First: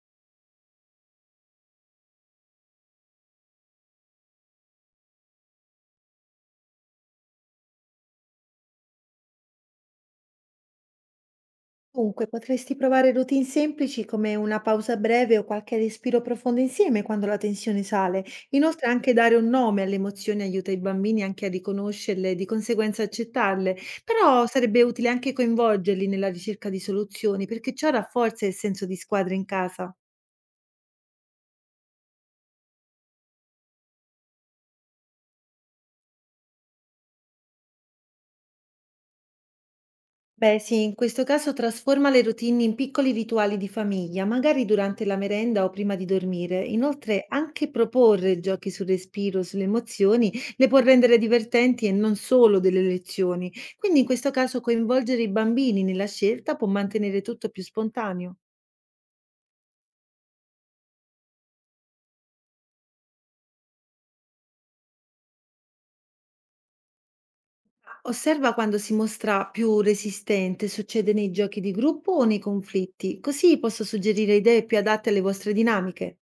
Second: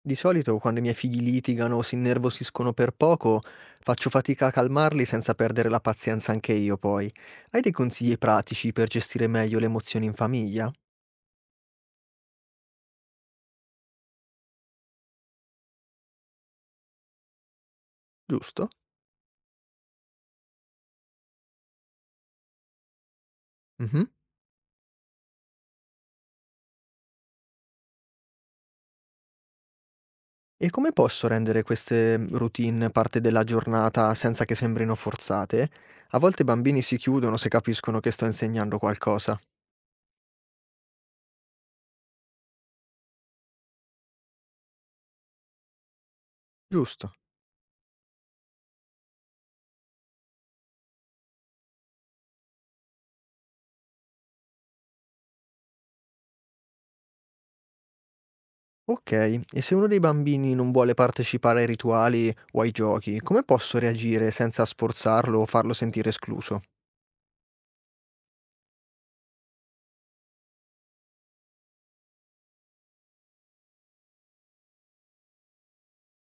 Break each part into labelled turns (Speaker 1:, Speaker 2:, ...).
Speaker 1: Di solito quando i miei figli litigano o si innervosiscono per poco, faccio fatica a calmarli senza perdere la pazienza anche io poi. Hai dei consigli pratici per gestire meglio le emozioni in famiglia?
Speaker 2: Dunque, potresti provare routine semplici come una pausa breve o qualche respiro profondo insieme quando la tensione sale.
Speaker 1: Giusto?
Speaker 2: Inoltre, anche dare un nome alle emozioni aiuta i bambini anche a riconoscerle e di conseguenza accettarle.
Speaker 1: Mhm.
Speaker 2: Però sarebbe utile anche coinvolgerli nella ricerca di soluzioni, perché ciò rafforza il senso di squadra in casa.
Speaker 1: E come posso rendere queste routine parte della giornata senza che sembrino forzate? A volte i bambini si chiudono se capiscono che sto insegnando qualcosa.
Speaker 2: Beh, sì, in questo caso trasforma le routine in piccoli rituali di famiglia, magari durante la merenda o prima di dormire.
Speaker 1: Giusto.
Speaker 2: Inoltre, anche proporre giochi sul respiro, sulle emozioni, le può rendere divertenti e non solo delle lezioni. Quindi, in questo caso, coinvolgere i bambini nella scelta può mantenere tutto più spontaneo.
Speaker 1: Ok, e se uno dei bambini non vuole partecipare ai rituali o ai giochi, come posso reagire senza sforzarlo o farlo sentire escluso?
Speaker 2: Osserva quando si mostra più resistente, succede nei giochi di gruppo o nei conflitti, così posso suggerire idee più adatte alle vostre dinamiche.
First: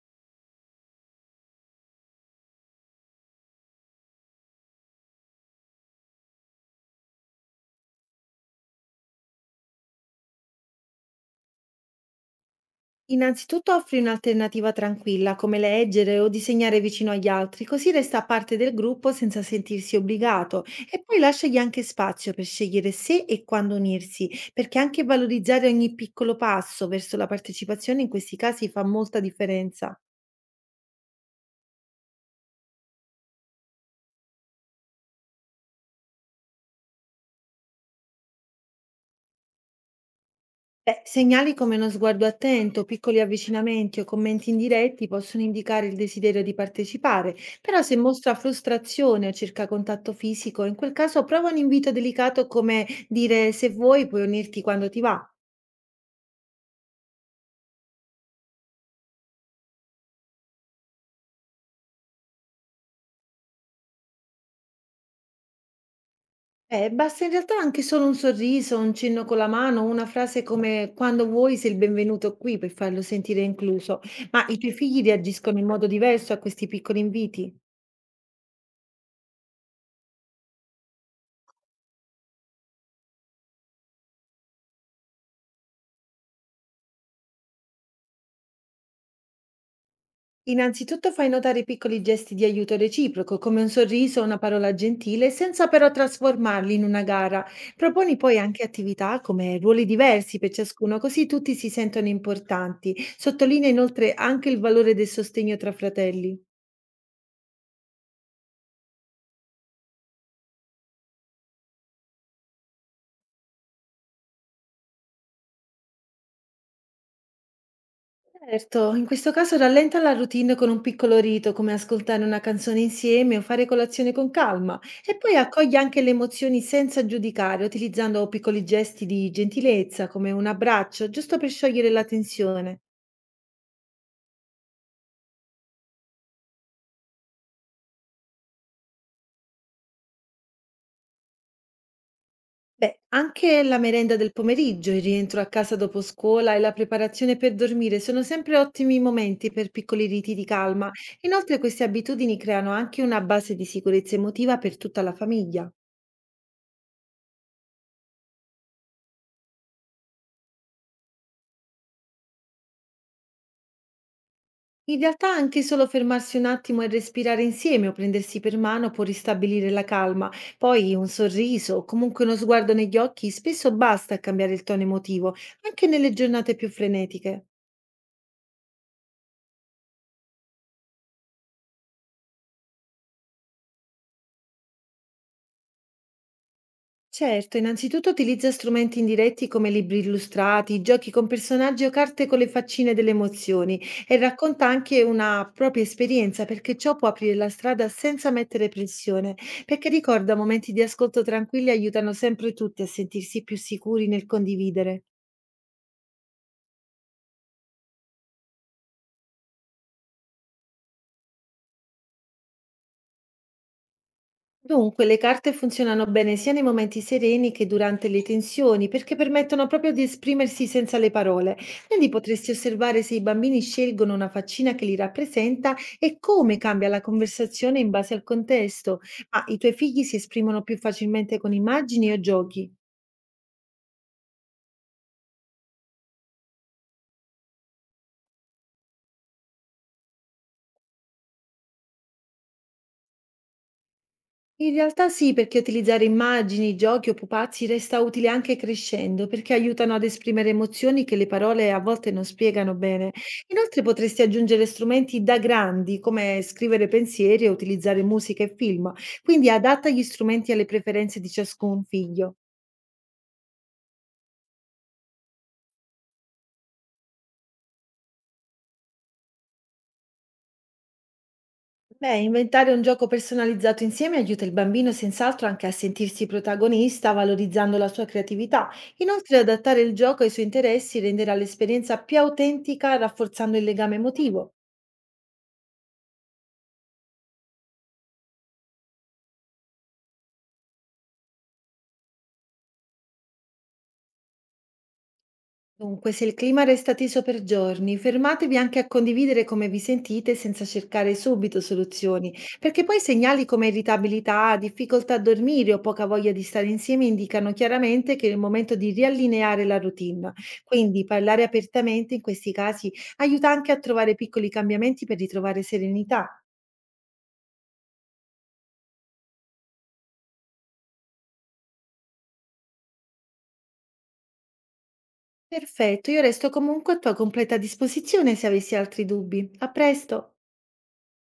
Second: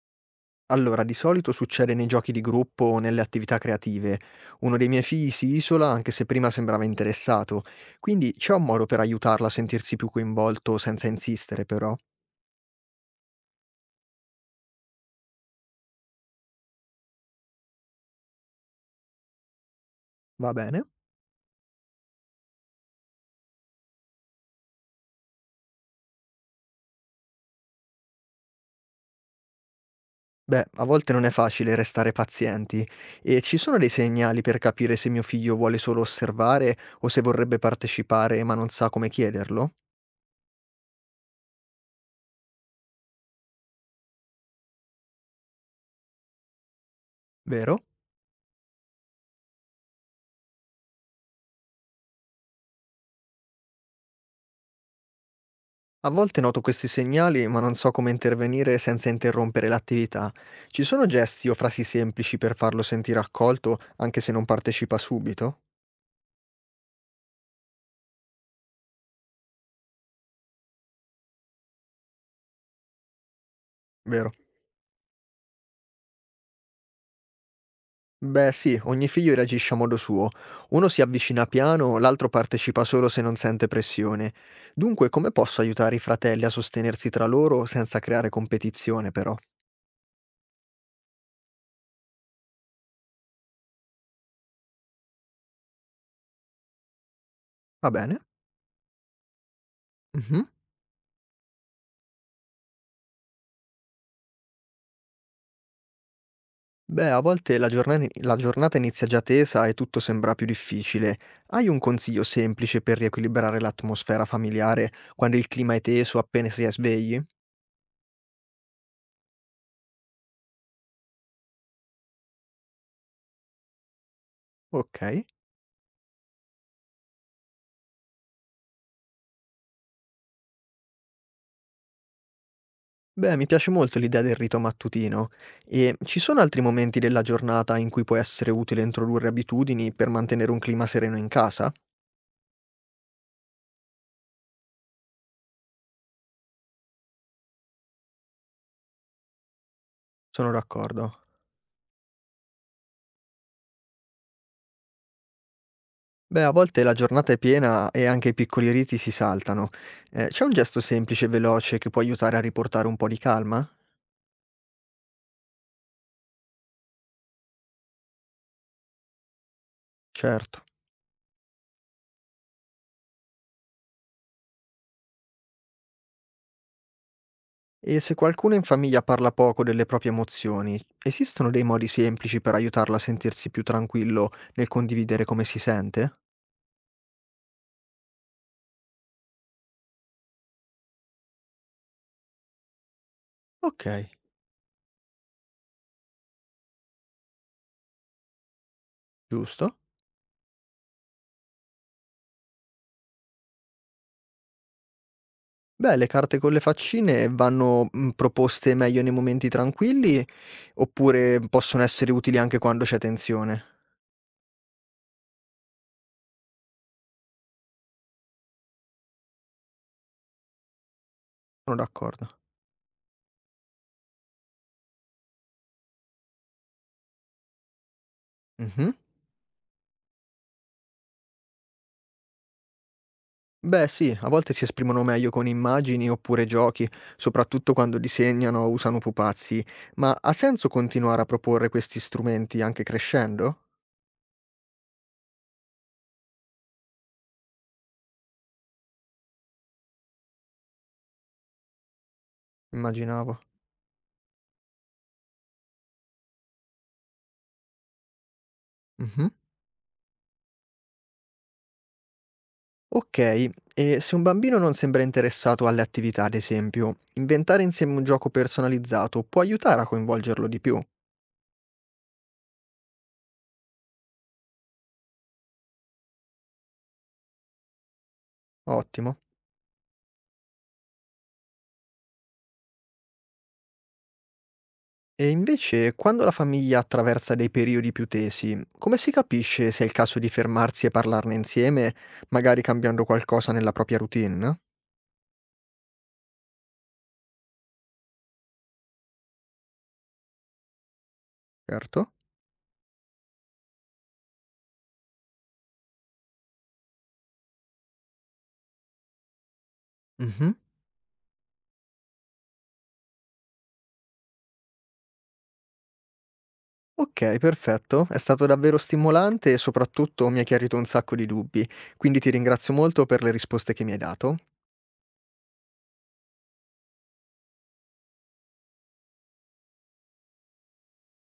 Speaker 1: Allora, di solito succede nei giochi di gruppo o nelle attività creative. Uno dei miei figli si isola anche se prima sembrava interessato, quindi c'è un modo per aiutarlo a sentirsi più coinvolto senza insistere, però.
Speaker 2: Innanzitutto offri un'alternativa tranquilla, come leggere o disegnare vicino agli altri, così resta parte del gruppo senza sentirsi
Speaker 1: Va
Speaker 2: obbligato
Speaker 1: bene?
Speaker 2: e poi lasciagli anche spazio per scegliere se e quando unirsi, perché anche valorizzare ogni piccolo passo verso la partecipazione in questi casi fa molta differenza.
Speaker 1: Beh, a volte non è facile restare pazienti e ci sono dei segnali per capire se mio figlio vuole solo osservare o se vorrebbe partecipare ma non sa come chiederlo,
Speaker 2: Beh, segnali come uno sguardo attento, piccoli avvicinamenti o commenti indiretti possono indicare il desiderio di partecipare, però
Speaker 1: vero?
Speaker 2: se mostra frustrazione o cerca contatto fisico, in quel caso prova un invito delicato come dire se vuoi puoi unirti quando ti va.
Speaker 1: A volte noto questi segnali, ma non so come intervenire senza interrompere l'attività. Ci sono gesti o frasi semplici per farlo sentire accolto, anche se non partecipa subito?
Speaker 2: Basta in realtà anche solo un sorriso, un cenno con la mano, una frase come quando vuoi sei il benvenuto qui per farlo sentire incluso.
Speaker 1: Vero?
Speaker 2: Ma i tuoi figli reagiscono in modo diverso a questi piccoli inviti?
Speaker 1: Beh, sì, ogni figlio reagisce a modo suo. Uno si avvicina piano, l'altro partecipa solo se non sente pressione. Dunque, come posso aiutare i fratelli a sostenersi tra loro senza creare competizione, però?
Speaker 2: Innanzitutto fai notare piccoli gesti di aiuto reciproco, come un sorriso o una parola gentile, senza però trasformarli in una gara.
Speaker 1: Va
Speaker 2: Proponi
Speaker 1: bene?
Speaker 2: poi anche attività come ruoli diversi
Speaker 1: Mhm.
Speaker 2: per ciascuno, così tutti si sentono importanti. Sottolinea inoltre anche il valore del sostegno tra fratelli.
Speaker 1: Beh, a volte la giornani la giornata inizia già tesa e tutto sembra più difficile. Hai un consiglio semplice per riequilibrare l'atmosfera familiare quando il clima è teso appena si è svegli?
Speaker 2: Certo, in questo caso rallenta la routine con un piccolo rito, come ascoltare una canzone insieme o fare colazione con calma, e
Speaker 1: Ok.
Speaker 2: poi accoglie anche le emozioni senza giudicare, utilizzando piccoli gesti di gentilezza, come un abbraccio, giusto per sciogliere la tensione.
Speaker 1: Beh, mi piace molto l'idea del rito mattutino. E ci sono altri momenti della giornata in cui può essere utile introdurre abitudini per mantenere un clima sereno in casa?
Speaker 2: Beh, anche la merenda del pomeriggio, il rientro a casa dopo scuola e la preparazione per dormire sono sempre ottimi momenti per piccoli riti di
Speaker 1: Sono
Speaker 2: calma.
Speaker 1: d'accordo.
Speaker 2: Inoltre queste abitudini creano anche una base di sicurezza emotiva per tutta la famiglia.
Speaker 1: Beh, a volte la giornata è piena e anche i piccoli riti si saltano. C'è un gesto semplice e veloce che può aiutare a riportare un po' di calma?
Speaker 2: In realtà anche solo fermarsi un attimo e respirare insieme o prendersi per mano può ristabilire la calma.
Speaker 1: Certo.
Speaker 2: Poi un sorriso o comunque uno sguardo negli occhi spesso basta a cambiare il tono emotivo, anche nelle giornate più frenetiche.
Speaker 1: E se qualcuno in famiglia parla poco delle proprie emozioni, esistono dei modi semplici per aiutarla a sentirsi più tranquillo nel condividere come si sente?
Speaker 2: Certo, innanzitutto utilizza strumenti indiretti come libri illustrati, giochi con personaggi o carte con le faccine delle emozioni
Speaker 1: Ok,
Speaker 2: e racconta anche una propria esperienza perché ciò può aprire la strada senza mettere pressione,
Speaker 1: giusto.
Speaker 2: perché ricorda momenti di ascolto tranquilli aiutano sempre tutti a sentirsi più sicuri nel condividere.
Speaker 1: Beh, le carte con le faccine vanno proposte meglio nei momenti tranquilli oppure possono essere utili anche quando c'è tensione?
Speaker 2: Dunque, le carte funzionano bene sia nei momenti sereni che durante le tensioni, perché permettono proprio di esprimersi senza le parole.
Speaker 1: Sono
Speaker 2: Quindi
Speaker 1: d'accordo.
Speaker 2: potresti osservare se i bambini scelgono una faccina che li rappresenta e come cambia la conversazione in base al
Speaker 1: Mhm.
Speaker 2: contesto. Ma i tuoi figli si esprimono più facilmente con immagini o giochi?
Speaker 1: Beh, sì, a volte si esprimono meglio con immagini oppure giochi, soprattutto quando disegnano o usano pupazzi, ma ha senso continuare a proporre questi strumenti anche crescendo?
Speaker 2: In realtà sì, perché utilizzare immagini, giochi o pupazzi resta utile anche crescendo, perché aiutano ad esprimere emozioni che le parole a volte non spiegano bene.
Speaker 1: Immaginavo.
Speaker 2: Inoltre potresti aggiungere strumenti da grandi, come scrivere pensieri e utilizzare musica e film,
Speaker 1: Mh-mh.
Speaker 2: quindi adatta gli strumenti alle preferenze di ciascun figlio.
Speaker 1: Okay, e se un bambino non sembra interessato alle attività, ad esempio, inventare insieme un gioco personalizzato può aiutare a coinvolgerlo di più.
Speaker 2: Beh, inventare un gioco personalizzato insieme aiuta il bambino senz'altro anche a sentirsi protagonista, valorizzando la sua creatività.
Speaker 1: Ottimo.
Speaker 2: Inoltre, adattare il gioco ai suoi interessi renderà l'esperienza più autentica, rafforzando il legame emotivo.
Speaker 1: E invece, quando la famiglia attraversa dei periodi più tesi, come si capisce se è il caso di fermarsi e parlarne insieme, magari cambiando qualcosa nella propria routine?
Speaker 2: Dunque, se il clima resta teso per giorni, fermatevi anche a condividere come vi sentite senza cercare subito
Speaker 1: Certo.
Speaker 2: soluzioni, perché poi segnali come irritabilità, difficoltà a dormire o poca voglia di stare insieme indicano chiaramente che è il momento di riallineare la routine.
Speaker 1: Mh-mh.
Speaker 2: Quindi parlare apertamente in questi casi aiuta anche a trovare piccoli cambiamenti per ritrovare serenità.
Speaker 1: Okay, perfetto. È stato davvero stimolante e soprattutto mi hai chiarito un sacco di dubbi, quindi ti ringrazio molto per le risposte che mi hai dato.
Speaker 2: Perfetto, io resto comunque a tua completa disposizione se avessi altri dubbi. A presto!